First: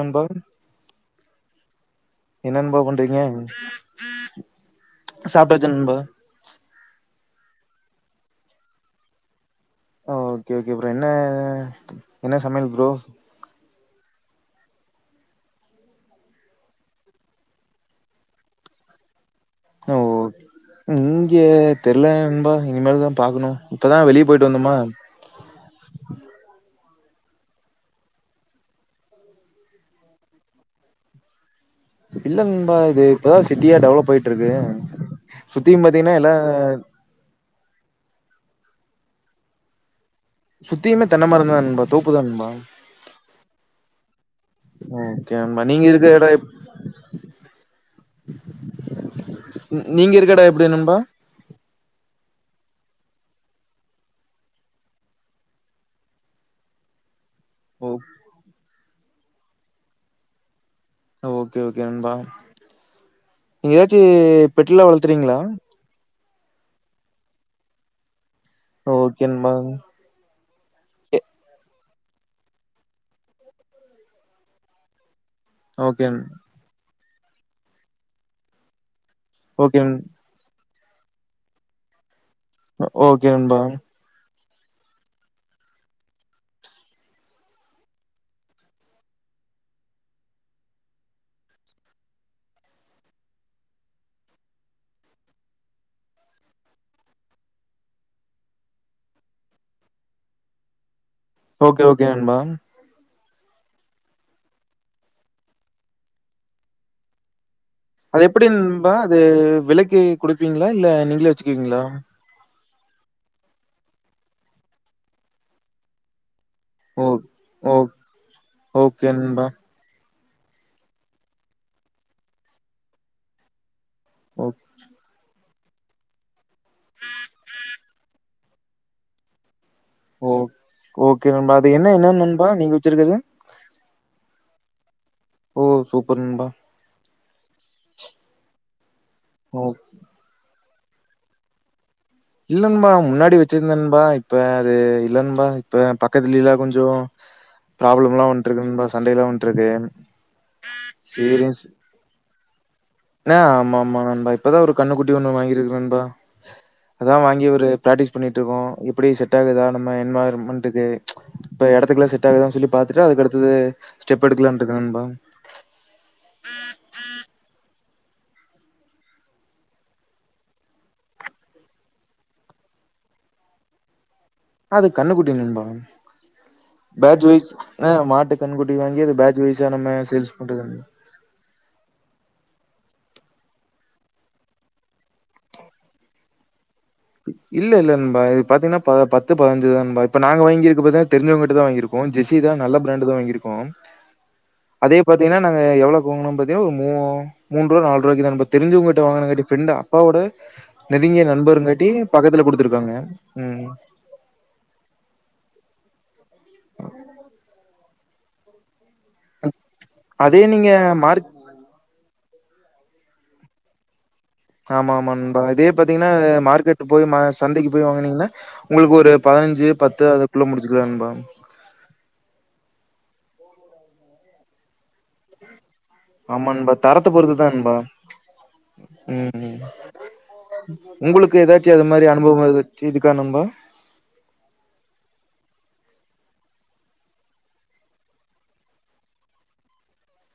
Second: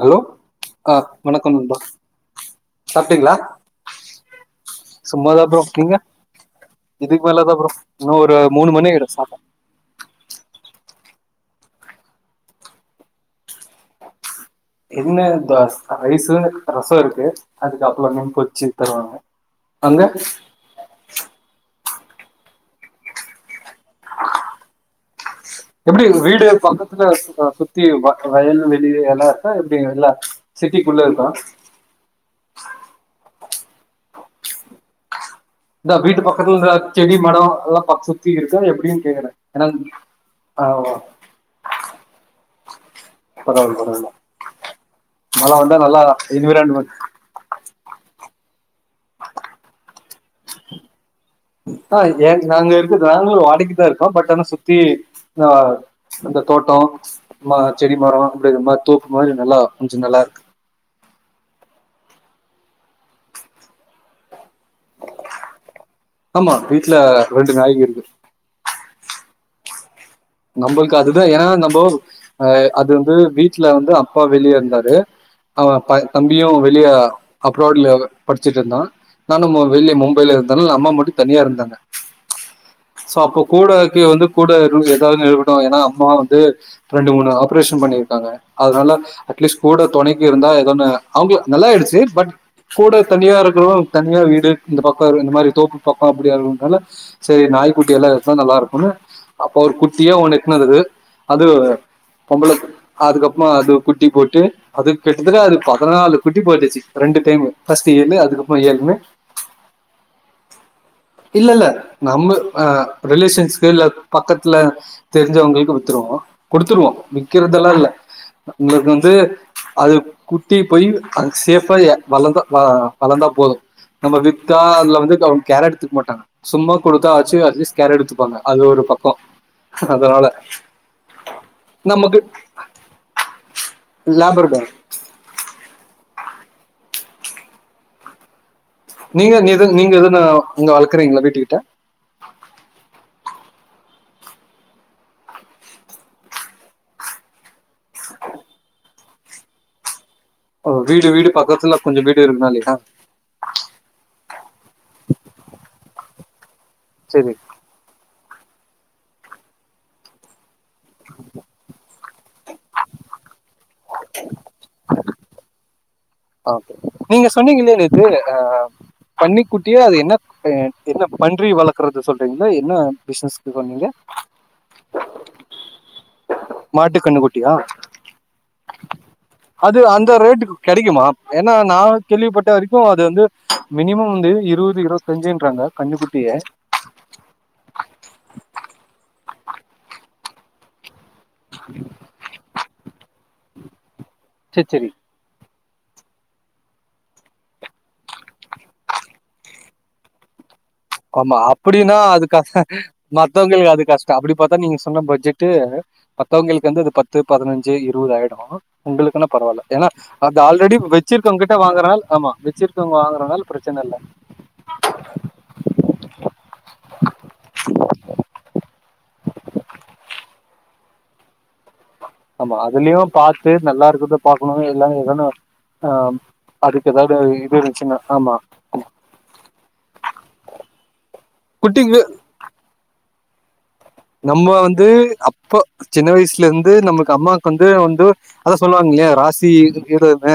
Hello ஆ வணக்கம் நண்பா என்ன நண்பா பண்றீங்க சாப்பிங்களா சும்மா தா ப்ரோ சாப்ட்டாச்சு நண்பா நீங்க இதுக் [inaudible] இல்ல ப்ரோ இன்னும் ஒரு மூணு மணி சாப்ட ஓகே ஓகே ப்ரோ என்ன என்ன சமையல் ப்ரோ என்ன பாஸ் ரைஸு ரசம் இருக்கு அதுக்கு அப்ளமே பொரிச்சு தருவாங்க ஓ அங்க இங்க தெர்ல ன்பா இனிமேல் தா பாக்குணு எப்டி [unintelligible] வீடே பக்க [unintelligible] சுத்தி வ வயல் வெளி எல்லா இருக்கா எப்டி எல்லா சிட்டிக்குள்ள இருக்கா இல்லம்பா இது இப்ப தா சிட்டியா டெவலப் ஆயிட்ருக்கு ந்தா வீட்டு பக்கத்துல செடி மட அதெல்லா [unintelligible] [unintelligible] இருக்கா எப்டின் கேக்குறே ஏனா சுத்தியுமே தென்ன மரம் தா நண்பா தோப்பு தா நண்பா பரவால்ல பரவால ஓகே மழ நண்பா வந்தா நீங்க நல்லா இருக்க எடோ எப் என்விரான்மென்ட் நீங்க இருக்க எட எப்டி நண்பா ஆ ஏங் நாங்க இருக்க நாங்களு வாடைக்குதா இருக்கோ பட் ஆனா சுத்தி ஆ அந்த தோட்ட மா ஓ செடி மர அப்டிங்ற மார் தோப்பு மாரி நல்லா கொஞ்ச நல்லாருக்கு ஓகே ஓகே நண்பா நீங்க எதாச்சி பெட்லா வளத்துறிங்ளா டுல ரெண்டு நாய்ங்க இருக்கு ஓகே நண்பா நம்புளுக்கு அதுதா ஏனா நம்போ அ அது வந்து வீட்ல வந்து அப்பா வெளிய இருந்தாரு அவுங்கப்ப ஓகே தம்பியு வெளிய அப்ராடுல படிச்சுட்ருந்தா நானும் ஓகே வெளிய நண் மும்பைல இருந்தன்ல அப் அம்மா மட்டு தனியா இருந்தாங்க சோ ஓகே அப்ப நண்பா. கூடக்கி வந்து கூட ரூச ஏன்னா அம்மா வந்து ரெண்டு மூணு ஆபரேஷன் பண்ணிருக்காங்க அதனால அட்லிஸ்ட் கூட தொணைக்கு இருந்தா எதோ ஆங் அவங்க நல்லாயிடுச்சு பட் கூட தனியா இருக்குறோ தனியா வீடு இந்த பக்கம் இந்த மாரி தோப்பு பக்கம் அப்டியா இருனால சரி நாய்குட்டி எல்லா இருந்தா நல்லா இருக்கும்னு அப்ப குட் தியோ உனக்கு நல்லது அது ஓகே, ஓகே நண்பா. பொம்பள அதுக்கப் வ அது குட்டி போட்டு அது கிட்டத்தட்ட அது பதினாலு குட்டி போட்டுச்சு ரெண்டு டைமு அது எப்படி ண்பா அது விலைக்கு குடுப்பீங் ப இல்ல நீங்களே வச்சுக்கீங்களா ஆஹ் ரிலேஷன்ஸ்கு இல்ல பக்கத்துல தெரிஞ்சவங்களுக்கு வித்துருவோ கொடுத்துருவோ ஓ விகிறதெல்லா ஓ இல்ல உங்களுக்கு ஓகே வந்து நண்பா. அது குட்டி பொய்ர் அ சேஃப்பா வளர்ந்தா வ வளர்ந்தா போது நம்ம ஓ வி்த்தா அதுல வந்து க கேரட் து மொடாங்க சும்மா கொடுத்தா அச்சு அட்லீஸ்கேர் எடுத்துபாங்க அது ஒரு பக்கோ ஓ ஓகே நண்பா அது என்ன என்ன நமக்கு ஏணா நீங்க வச்சிருக்கது லேப்ரடார். ஓ சூப்பர் நண்பா நீங்க ஓ நீது நீங்க எதுன அங்க வள்க்றீங்களா வீட்டுக்கிட்ட இல்ல ன்னபா முன்னாடி வச்சிருந்தேன் நண்பா இப்ப அது இல்ல ணன்பா இப்ப பக்கத்துல எல்லாம் கொஞ்சம் ப்ராப்ளம் எல்லாம் வந்துட்டு இருக்கு ண்பா சண்டேல வந்துட்டு இருக்கு வீடு வீடு பக்கத்துல கொஞ்ச வீட் [unintelligible] லேட்டா நெ ஆமா ஆமா நண்பா இப்பதான் ஒரு கண்ணுக்குட்டி ஒண்ணு வாங்கியிர்க்ண்பா அதான் சரி. வாங்கி ஒரு பிராக்டிஸ் பண்ணிட்டு இருகோ எப்படி செட் ஆகுதா நம்ம என்வாய்ர்ன்மெண் [unintelligible] இப்ப இடத் இதுக்களாம் செட் ஆகுதானு சொல்லி பாத்துட்டுப் அதுக்கடுத்தது ஸ்டெப் எடுக்கலான்றிக்கே நண்பா ஓகே நீங்க சொன்னீங்கள்ள நேத் து அஹ் பண்ணி குட்டியே அது என்ன என்ன பன்றி வளக்கறது சொல்றீங்களா என்ன பிசினஸ் பண்ணீங்க அது கண்ணுக்குட்டி நண்பா மாட்டு கன்னு பேட்ச் வைஸ் குட்டியா ஆ மாட்டு கன்னுக்குட்டி வாங்கி அது பேட்ச் வைஸா அது நம்ம அந்த சேல்ஸ் ரேட்டுக்கு பண்றது நண்பா. கெடைக்குமா ஏன்னா நான் கேள்விப்பட்ட வரைக்கும் இது வந்து மினிமம் வந்து இருவது இருவத்தஞ்சுன்றாங்க கன்னுக்குட்டிய பத்து பதினஞ்சு தானபாய் இப்ப நாங்க வாங்கிர்கப்பதா தெரிஞ்சவங்கிட்ட தான் வாங்கிருக்கோம் ஜெசி தான் நல்ல பிராண்டு தான் வாங்கிருக்கோம் சரி சரி அதே பாத்தீங்கன்னா நாங்க எவ்வளவுக்கு வாங்குனோம் பாத்தீங்கன்னா ஒரு மூ மூண்ரூவா நால் ரூவாக்கி தா நண்பா தெரிஞ்சவங்கிட்ட வாங்குணோங்காட்டி ஃப்ரெண்ட் அப்பாவோட நெருங்கிய நண்பருங்க னா அது காக மத்தவங்களுக்கு அது கஷ்டம் அப்டி பாத்தா நீங்க சொன்ன பட்ஜெட்டு மத்தவங்களுக்கு வந்து அது பத்து பதினஞ்சு இரு இருவதாய்டும் உங்குளுக்குனா பரவால ஏன்னா அது அதே நீங்க ஆல்ரெடி மார்க் வச்சிருக்கவுங்க கிட்ட வாங்கனால் ஆமா வச்சிருக்கவுங்க வாங்கனால் ப்ரச்சன இல்ல ஆமா ஆமா நண் பா இதே பாத்தீங்னா மார்க்கெட்டு போய் ம சந்தைக்கு போய் வாங்கினீங்னா உங்குளுக்கு ஒரு பதினஞ்சு பத்து அதுக்குள்ள முடிச்சுக்குலா நண்பா [inaudible] ஆமா அதுலியு பாத்து நல்லா இருக்குத பாக்குனோ எல்லாமே எதனால் ஆமா நண்பா தரத்த பொறுதுதா நண்பா இருந்துச்சுன்னா ஆமா உம் உம் உங்குளுக்கு ஏதாச்சு அது குட்டிக்கு மாரி அனுபவம் ஏதாச்சு இரு க்கா நண்பா நம்ம வந்து அப்போ சின்ன வய்ஸ்ல இருந்து நமக்கு அம்மாக்கு வந்து வந்து அதா சொல்லுவாங்க இல்லையா ராசி [unintelligible] ச்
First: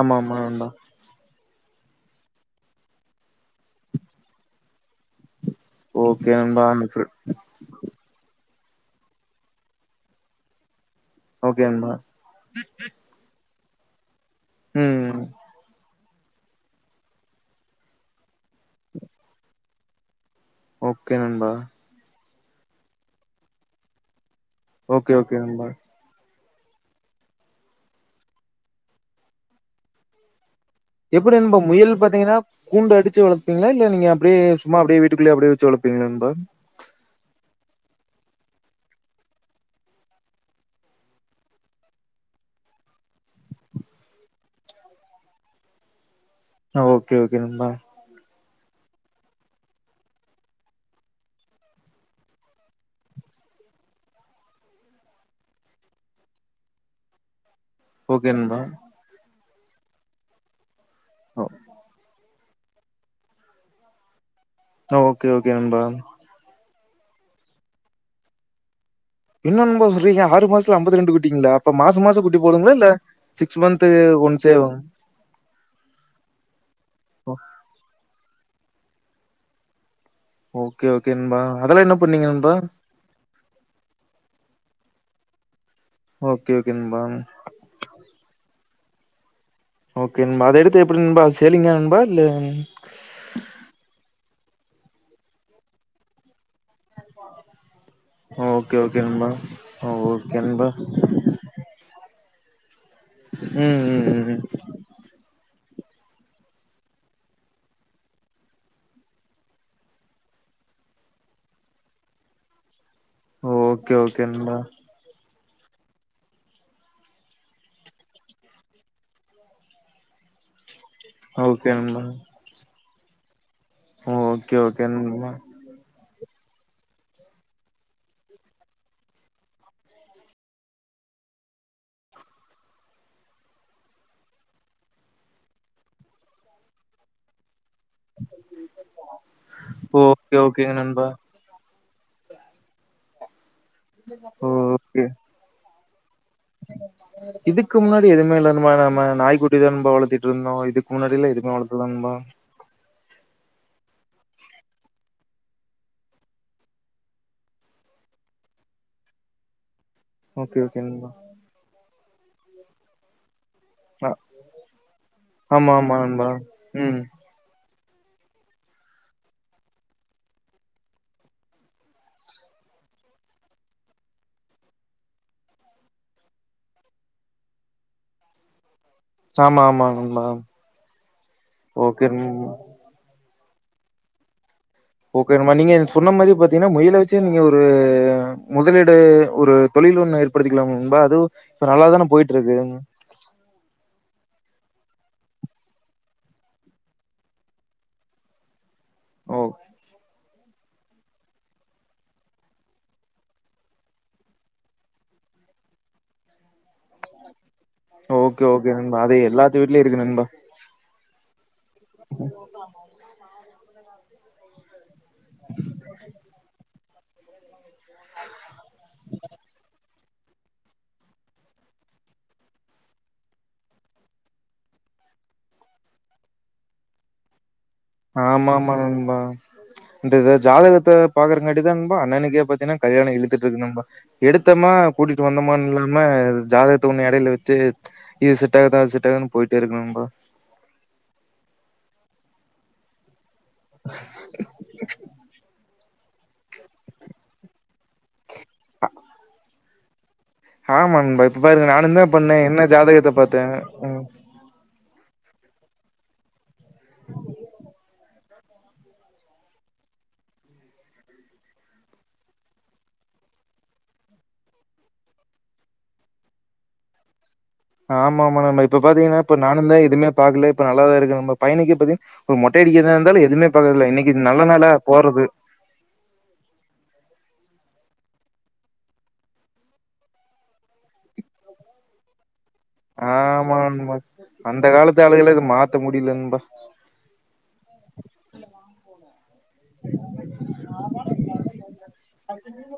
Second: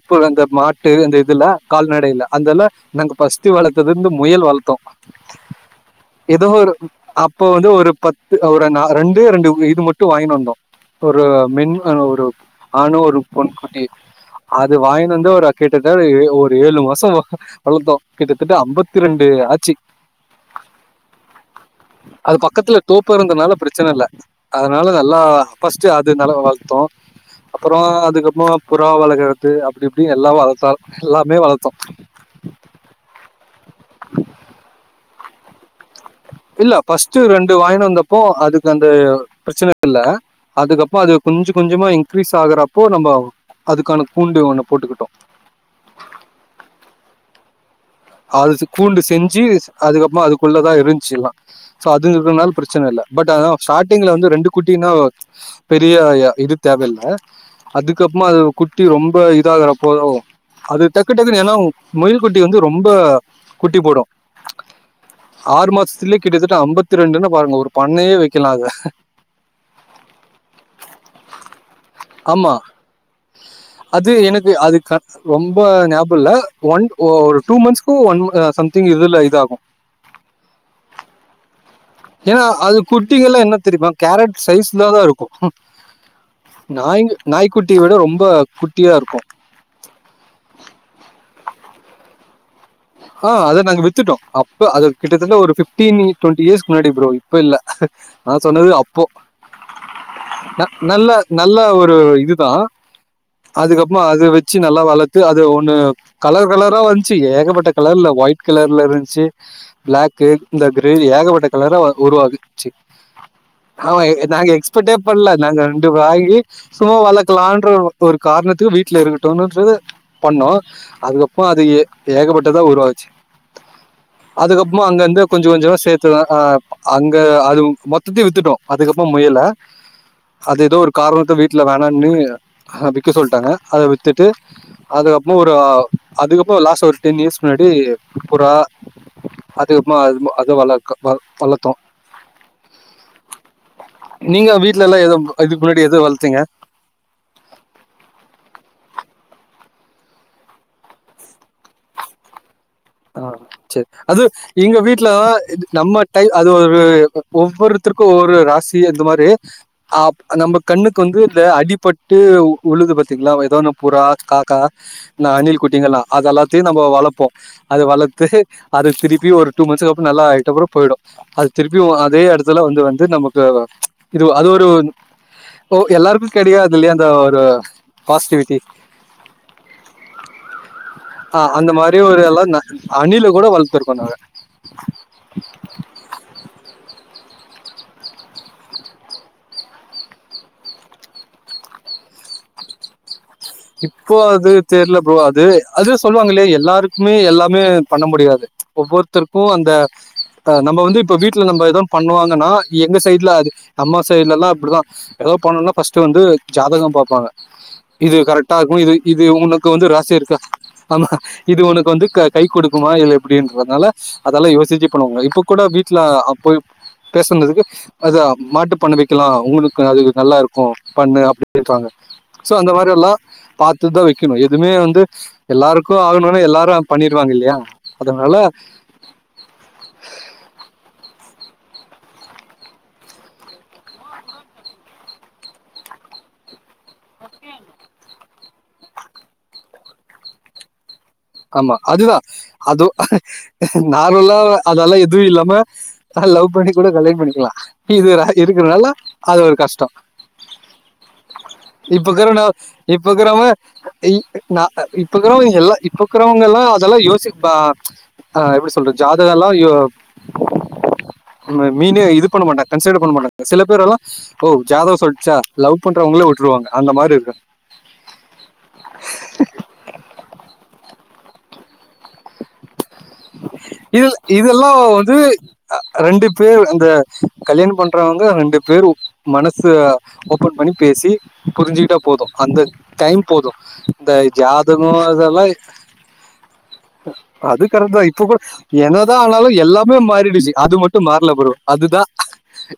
ஆமா ஆமா அந்த நண்பா மாட்டு அந்த இதுல கால்ந கடையில்லா அந்தலா நாங்க ஃபர்ஸ்ட் வளத்தது வந்து முயல் வளத்தோ ஓகே நண்பா [inaudible] இப்ப வந்து ஒரு பத் அ ஒரு நா ரெண்டே ரெண்டு இது மட்டு வாங்கின் வந்தோ ஒரு ஓகே மென் நண்பா ஆஹ் ஒரு ஆணு ஒரு பொன் ஏக் அது ம் வாயின்னு வந்து ஒரு கிட்ட [unintelligible] ஒரு ஏழு மாசோ வளத்தோ கிட்ட தட்ட தட்ட அம்பத்தி ரெண்டு ஆச்சி ஓகே நண்பா அது பக்கத்துல தோப்பா இருந்ததுனால பிரச்சன இல்ல அதனால ஓகே நல்லா ஓகே நண்பா ஃபஸ்ட்டு அது நல்லா வளத் தோ அப்பறோ அதுக்கப்பறோ புறா வளர்கறது அப்டி இப்டினு எல்லா வளத்தால் எப்டி நண்பா முயல் பாத்தீங்னா கூண்டு அடிச்சு வள ங்களா இல்ல நீங்க அப்டே சும்மா அப்டே வெ வீட்டுக்குள்ளே அப்டே வச்ச வளப்பிங்களா இல்ல ஃபஸ்ட்டு ரெண் டு வாயின் வந்தப்போ அதுக்கு அந்த பிரச்சன இல்ல அதுக்கப்போ அது கொஞ்சோ கொஞ்சோமா இன்கிரீஸ் ஆகுறப்போ நம்ப அதுக்கான கூண்டு ஒன்ன போட்டுக்கிட்டோ ஆ ஓகே ஓகே நண்பா அதுக் கூண்டு செஞ்சு அதுக்கப்பறமா அதுக்குள்ளதா இரின்ச்சி எல்லா சோ அது இருகறதுனால பிரச்சன இல்ல பட் அதா ஸ்டார்ட்டிங்ல வந்து ரெண்டு குட்டினா பெரிய இது தேவயில்ல அதுக்கப்பம்மா ஓகே அதொட நண்பா குட்டி ரொம்ப இ கிற போதோ அது டக்கு டக்குனு ஓ என்னாவு முயல் குட்டி வந்து ரொம்ப குட்டி போடும். ஓகே ஓகே ஆறு நண்பா மாசத்துலயே கிட்டத்தட்ட ஐம்பத் ஐம்பத்தி ரெண்டுன்ன பாருங்க ஒரு பண்ணையே வைக்கலாம் அத என்னநண்பா சொல்றீங்க ஆறு மாசத்துல ஐம்பத்தி ரெண்டு குட்டிங்களா அப்ப மாச மாசம் குட்டி ஆமா போடுங்களா, இல்ல சிக்ஸ் மந்த் அது ஒண்ஸ் எனக்கு அது தானா க- ரொம்ப ஞாபகம் இல்ல ஒன் ஒரு டூ மந்த்ஸ்க்கும் ஒன் சம்திங் இதுல இத ஆகும் ஓகே ஓகே என்பா ஏன்னா அது குட்டி எல்லாம் என்ன தெரியுமா கேரட் சைஸ் இல்லாதா இருக்கும் ம் ஓகே ஓகே நண்பா நாய் நாய்க்குட்டி விட ரொம்ப குட் ட்டியா இருக்கும் ஓகே நண்பா அதை எடுத்து எப்படி நண்பா சேல்லீங்க நண்பா இல்ல ஆஹ் அத நாங்க வித்துட்டோம். இப்போ அது கிட்டதட்ட ஒரு பிப்டீன் ஏய்டின் இயர்ஸ்க்கு முன்னாடி ப்ரோ இப்ப இல்ல நான் சொன்னது ஓகே அப்போ ஓகே நண்பா ஓகே நண்பா நல்ல நல்ல ஒரு இது ஹலோ ம் ம் அதுக்கப்புறம் ம் அது ம். வச்சு நல்லா வளர்த்து அது ஒண்ணு கலர் கலரா வந்துச்சி ஏக பட்ட கலர்ல ஒயிட் கலர்ல இருந்துச்சு பிளாக்கு இந்த கிரே ஏகப்பட்ட கலரா உருவாகச்சு ஓகே ஓகே அவஹ் நாங்க நண்பா எக்ஸ்பர்டே பண்ணல நாங்க ரெண்டு வாங்கி சும்மா வளர்க்கலான் என்ற ஒரு காரணத்துக்கு வீட்டுல இருக்கட்டோன்று பண்ணோம். அதுக்கப்புறம் அது ஓகே எ நண்பா ஏகப்பட்ட புரோச்சு ஓகே அதுக்கப்புறமா ஓகே அங்க அங்க நண்பா கொஞ்சோ கொஞ்சோ சேத்து து அ அங்க அது மொத்தத்தையு வித்துட்டோ. அதுக்கப்புறோ முயல அது ஏதோ ஒரு காரணத்த வீட்ல வேணானு விக்க சொல்ட்டாங்க அத வித்துட்டு அதுக்கப்புறோ ஒரு அதுக்கப்புறோ லாஸ்ட் வருஷோ டெண்யியர்ஸ் முன்னாடி புறா அதுக்குப்புறமா அது ஓகே அத வள ஓகேங்க நண்பா வளர்த்தோ நீங்க வீட்ல எல்லா ஓகே எதுவு இதுக்கு முன்னாடி... எது வள் இதுக்கு முன்னாடி எதுவுமே இல்ல நம்ம நம்ம நாய்க்குட்டிதா நண்பா வளத்திட்டு இருந்தோ இதுக்கு முன்னாடி எல்லா எதுவுமே வளக்கள நண்பா ஆஹ் சேரி அது எங்க வீட்ல நம்ம டை அது ஒரு ஒவ்வொருத்தருக்கு ஒவ்வொரு ராசி இந்த மாதிரி அ நம்ம ஓகே ஓகே கண்ணுக்கு நண்பா வந்து இந்த அடிப்பட் பட்டு வுழுது பாத்தீங்ளா ஏதோ ஒன்னு புறா ஆ காக்கா ந அணில் ஆமா குட்டிங்க ஆமா எல்லா நண்பா அதெல்லாத்தையு நம்ம ம் வளரப்போ அத வளத்து அத திருப்பி ஒரு டூ மந்த்ஸ்க்கு அப்புறோ நல்லா ஆயிட்டப்புறம் போயிடு அது திருப்பி அதே இடத்துல வந்து வந்து நமக்கு இது அது ஒரு எல்லாருக்கு கிடையாது இல்லையா அந்த ஒரு பாசிட்டிவிட்டி ஆமா ஆமா ஆமா ஓகே நண்பா நீலு கூட வளத்திற்கோ நாங்க ஓகே நண்பா நீங்க சொன்ன மாரி பாத்தீங்கன்னா முயல வச்சே நீங்க ஒரு முதலீடு ஒரு தொழில் ஒன்னு ஏற்படுத்திக்கலாம் நண்பா அதுவும் நல்லா தானே போயிட்டு இருக்கு இப்போ அது தெரில ப்ரோ அது அது சொல்லுவாங்கல்ல எல்லாருக்குமே எல்லாமே பண்ண முடியாது ஓ ஒவ்வொருத்தருக்கு அந்த நம்ம வந்து இப்போ வீட்ல நம்ம எதவு பண்ணுவாங்கன்னா எங்க சைடுல அது அம்மா சைடுல எல்லா அப்படிதா எதோ பண்ணோனா ஃபர்ஸ்ட்டு வந்து ஜாதகம் பாப்பாங்க இது ஓகே கரெக்ட் ஓகே இது நண்பா அது இது எல்லாத்து உனக்கு வீட்லயு வந்து இருக்கு ராசியா நண்பா இருக்கா ஆமா இது உனக்கு வந்து கை கை கொடுக்குமா இல்ல எப்படின்றதுனால ஸ் அதெல்லா யோசிச்சிப் இப்ப நம்ம இப்ப கூட வீட்ல அப் பேசினதுக்கு அத மாட்டுப் பண்ண வெக்கலா உங்களுக்கு அது நல்லா இருக்கு பண்ணு அப்படின்றாங்க சோ அந்த மாரி எல்லா பாத்துதா வெக்கணு எதுவுமே வந்து எல்லாருக்கு ஆகுணும்னா எல்லாரு பண்ணிருவாங்க இல்லயா ஆமா ஆமா நண்பா இந்த ஜாதகத்த பாக்குறங்காட்டிதா நண்பா அண்ணனுக்கே பாத்தீனா கல்யாணோ இழுத்துட்டு இருக்கு நண்பா எடுத்தமா கூட்டிட்டு வந்தமானு இல்லாம ஜாதகத்தை ஒன்னு எடைல வெச்சு இது செட் ஆகுதா அது செட் ஆகுதான்னு போயிட்டே இருக்கு நண்பா ஆமா அதுதா அதோ நார்மலா அதெல்லா எதுவு இல்லாம அ லவ் பண்ணி கூட கல்யாணம் பண்ணிக்கலா இது ராய் இருக்கிறதுனால அது ஒரு கஷ் டோ ஆமா நண்பா இப்ப பாருங்க நானு தா பண்ணே நா என்ன ஜாதகத்த பாத்தே உம் இப்பருக்கிறவங்க எல்லா இப்பருக்குறவங்க எல்லா இதெல்லா யோசிப்பா ஆ எப்டி சொல்றது ஜாதக எல்லா எப் மீனு இது பண்ண மாட்டா கன்சிடர் பண்ண மாட்டாங்க சில பேர் எல்லா ஓ ஜாதக சொல்லிச்சா லவ் பண்றவங்களே விட்டுருவாங்க அந்த மாரி இருக்கு ஆமா ஆமா நண்பா இப்ப பாத்தீங்கன்னா நம்ம பையனுக்கு இப்பதிக் ஒரு மொட்ட அடிக்கிறான் இது இதெல்லா வந்து போறது அ ரெண்டு பேர் அந்த கல்யாண பண்றவங்க ரெண்டு பேரு மனசு ஓப்பன் பண்ணி பேசி புரிஞ்சுக்கிட்டா போது அந்த டைம் போது ஆமா நண்பா இந்த அந்த ஜாதகோ காலத்து ஆளுகள இத இதெல்லா மாத்த முடியல நண்பா அது இப்போ இப்ப கூட என்னதா ஆனாலு எல்லாமே மாறிடுச்சி அது மட்டு மார்ல ப்ரோ அதுதா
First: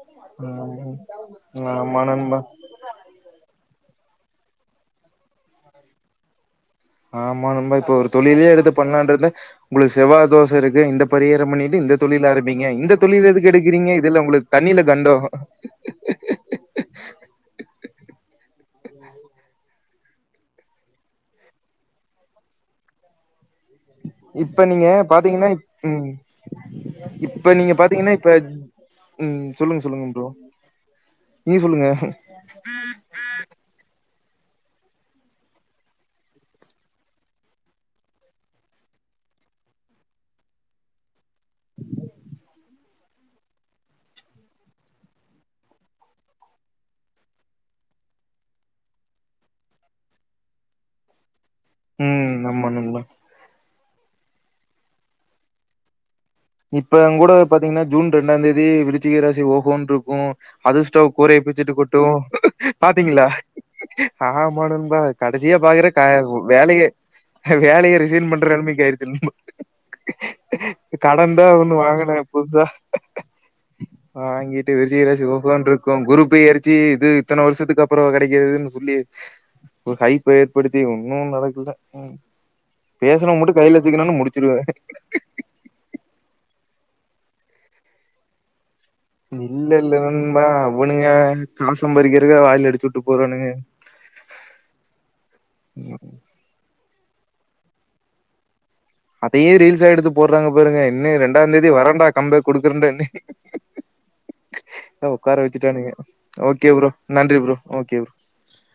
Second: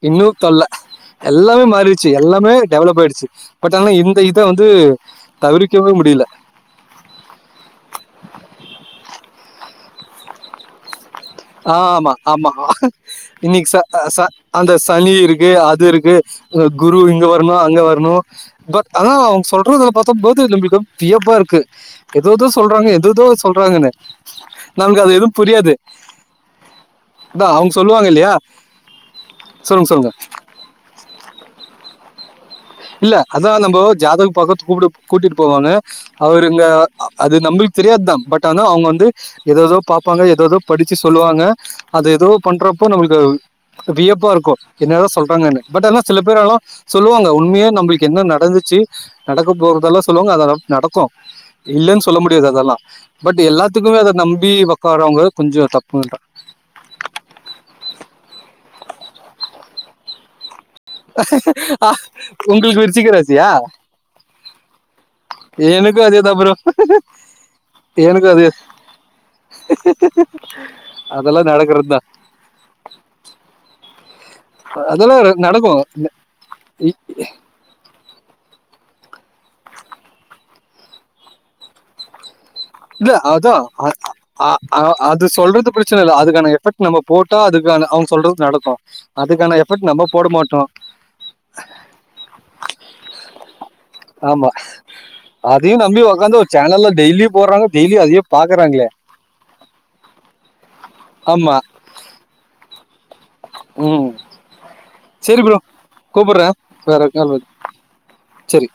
இன்னு தொல்ல ம் எல்லாமே ஆமா மாறிடுச்சு நண்பா எல்லாமே டெவலப் ஆயிடுச்சு பட் [unintelligible] இந்த இத வந்து தவிர்க்கவே முடியல ஆமா நண்பா இப்ப ஒரு தொழிலே எடுத்து பண்லான் இருந்தே உங்களுக்கு செவ்வா தோஷ இருக்கு இந்த பரிகாரம் ஆஹ பண்ணிட்டு இந்த ஆமா தொழில் ஆமா ஆரம்பிங்க இந்த தொழில் எதுக்கு இன்னைக்கு எடுக்கிறீங்க இதுல உங்களுக்கு அந்த தண்ணில சனி கண்டோ இருக்கு அது இருக்கு குரு இங்க வரணும் அங்க வர ப்றோ அதான் அவங்க சொல்ற பார்த்த [unintelligible] வியப்பா இருக்கு ஏததோ சொல்றாங்க எததோ சொல்றாங்கன்னு இப்ப நீங்க நமக்கு அது எதுவும் பாத்தீங்கன்னா புரியாது ம் இப்ப அதான் அவங்க நீங்க சொல்லுவாங்க பாத்தீங்கன்னா இப்ப இல்லையா? உம் சொல்லுங்க சொல்லுங்க ப்ரோ நீங்க சொல்லுங்க [unintelligible] இல்ல அத நம்ப ஜாதக பாக்க கூட்டிட்டு போவாங்க அவருங்க அது நம்மளுக்கு தெரியாதுதான் பட் ஆனா அவங்க வந்து ஏததோ பாார்ப்பாங்க ஏததோ படிச்சு சொல்லுவாங்க அது ஏதோ பண்றப்போ நம்மளுக்கு வியப்பா இருக்கும் என்னதான் சொல்றாங்குனு பட் ஆனா சில பேர்ல்லாம் சொல்லுவாங்கன்ன உண்ம்மைய நம்மளுக்கு என்ன நடந்துச்சு நடக்க போறதெல்லாம் சொல்லுவாங்க அத நமக்கு நடக்கும் இல்லலைன்னு சொல்ல ம் முடியாது ஆமா அதெல்லாம் நண்பா பட் எல்லா எல்லாதுக்குமே அதை நம்பி உக்காறவங்க கொஞ்சம் தப்பு தான் இப்ப கூட பாத்தீங்கன்னா ஜூன் ரெண்டாம் தேதி விருச்சிகீக ராசி ஓகோன்னு இருக்கும் அகஸ்டஸ் கூறய பிச்சுட்டு கொட்டும் உங்களுக்கு விரிச்சிக்க பாத்தீங்களா. ராசியா ஆமாபா கடைசியா பாக்குற எனக்கும் அதே தான் ப்ரோ வேலைய வேலையை ரிசைன் எனக்கும் அதே பண்றேம்பிங்க கடன் அதெல்லாம் தான் ஒண்ணு நடக்கிறது தான் வாங்கினே புதுசா வாங்கிட்டு விருச்சிக அதெல்லாம் ராசி ர- நடக்கும் ஓகோனிருக்கும் குருப்பெயர்ச்சி இ- இது இத்தன வருஷத்துக்கு அப்புறம் கிடைக்கதுன்னு ஒரு வாய்ப்ப ஏற்படுத்தி ஒன்னும் நடக்கல இல்ல பேசனவ மட்டு அதான். கையில வச்சுக்கணும்னு முடிச்சிருவே அந்த சொல்றது பிரச்சனை இல்லல்ல அதுக்கான எபக்ட் நம்ம போட்டா அதுக்கான அவங்க சொல்றது நடக்கும் அதுக்கான இல்ல எஃபெக்ட் நம்ம போட இல்லனன்பா மாட்டோம் அவனுங்க [unintelligible] வாயில அடிச்சுட்டு போறானுங்க ஆமா டெய்லியும் போறாங்க டெய்லி யும் அதே பாக்குறங்களே அதயே ரீல்ஸ்ஸா எடுத்து போடுறாங்க இங்க பாருங்க இன்னும் ரெண்டாம் தேதி வரண்டா கம் பேக் கொடுக்குறேன்டேய் உம் உட்கார வச்சுட்டானுங்க ஓகே ப்ரோ வேற கால் நன்றி வருது. ப்ரோ ஓகே சரி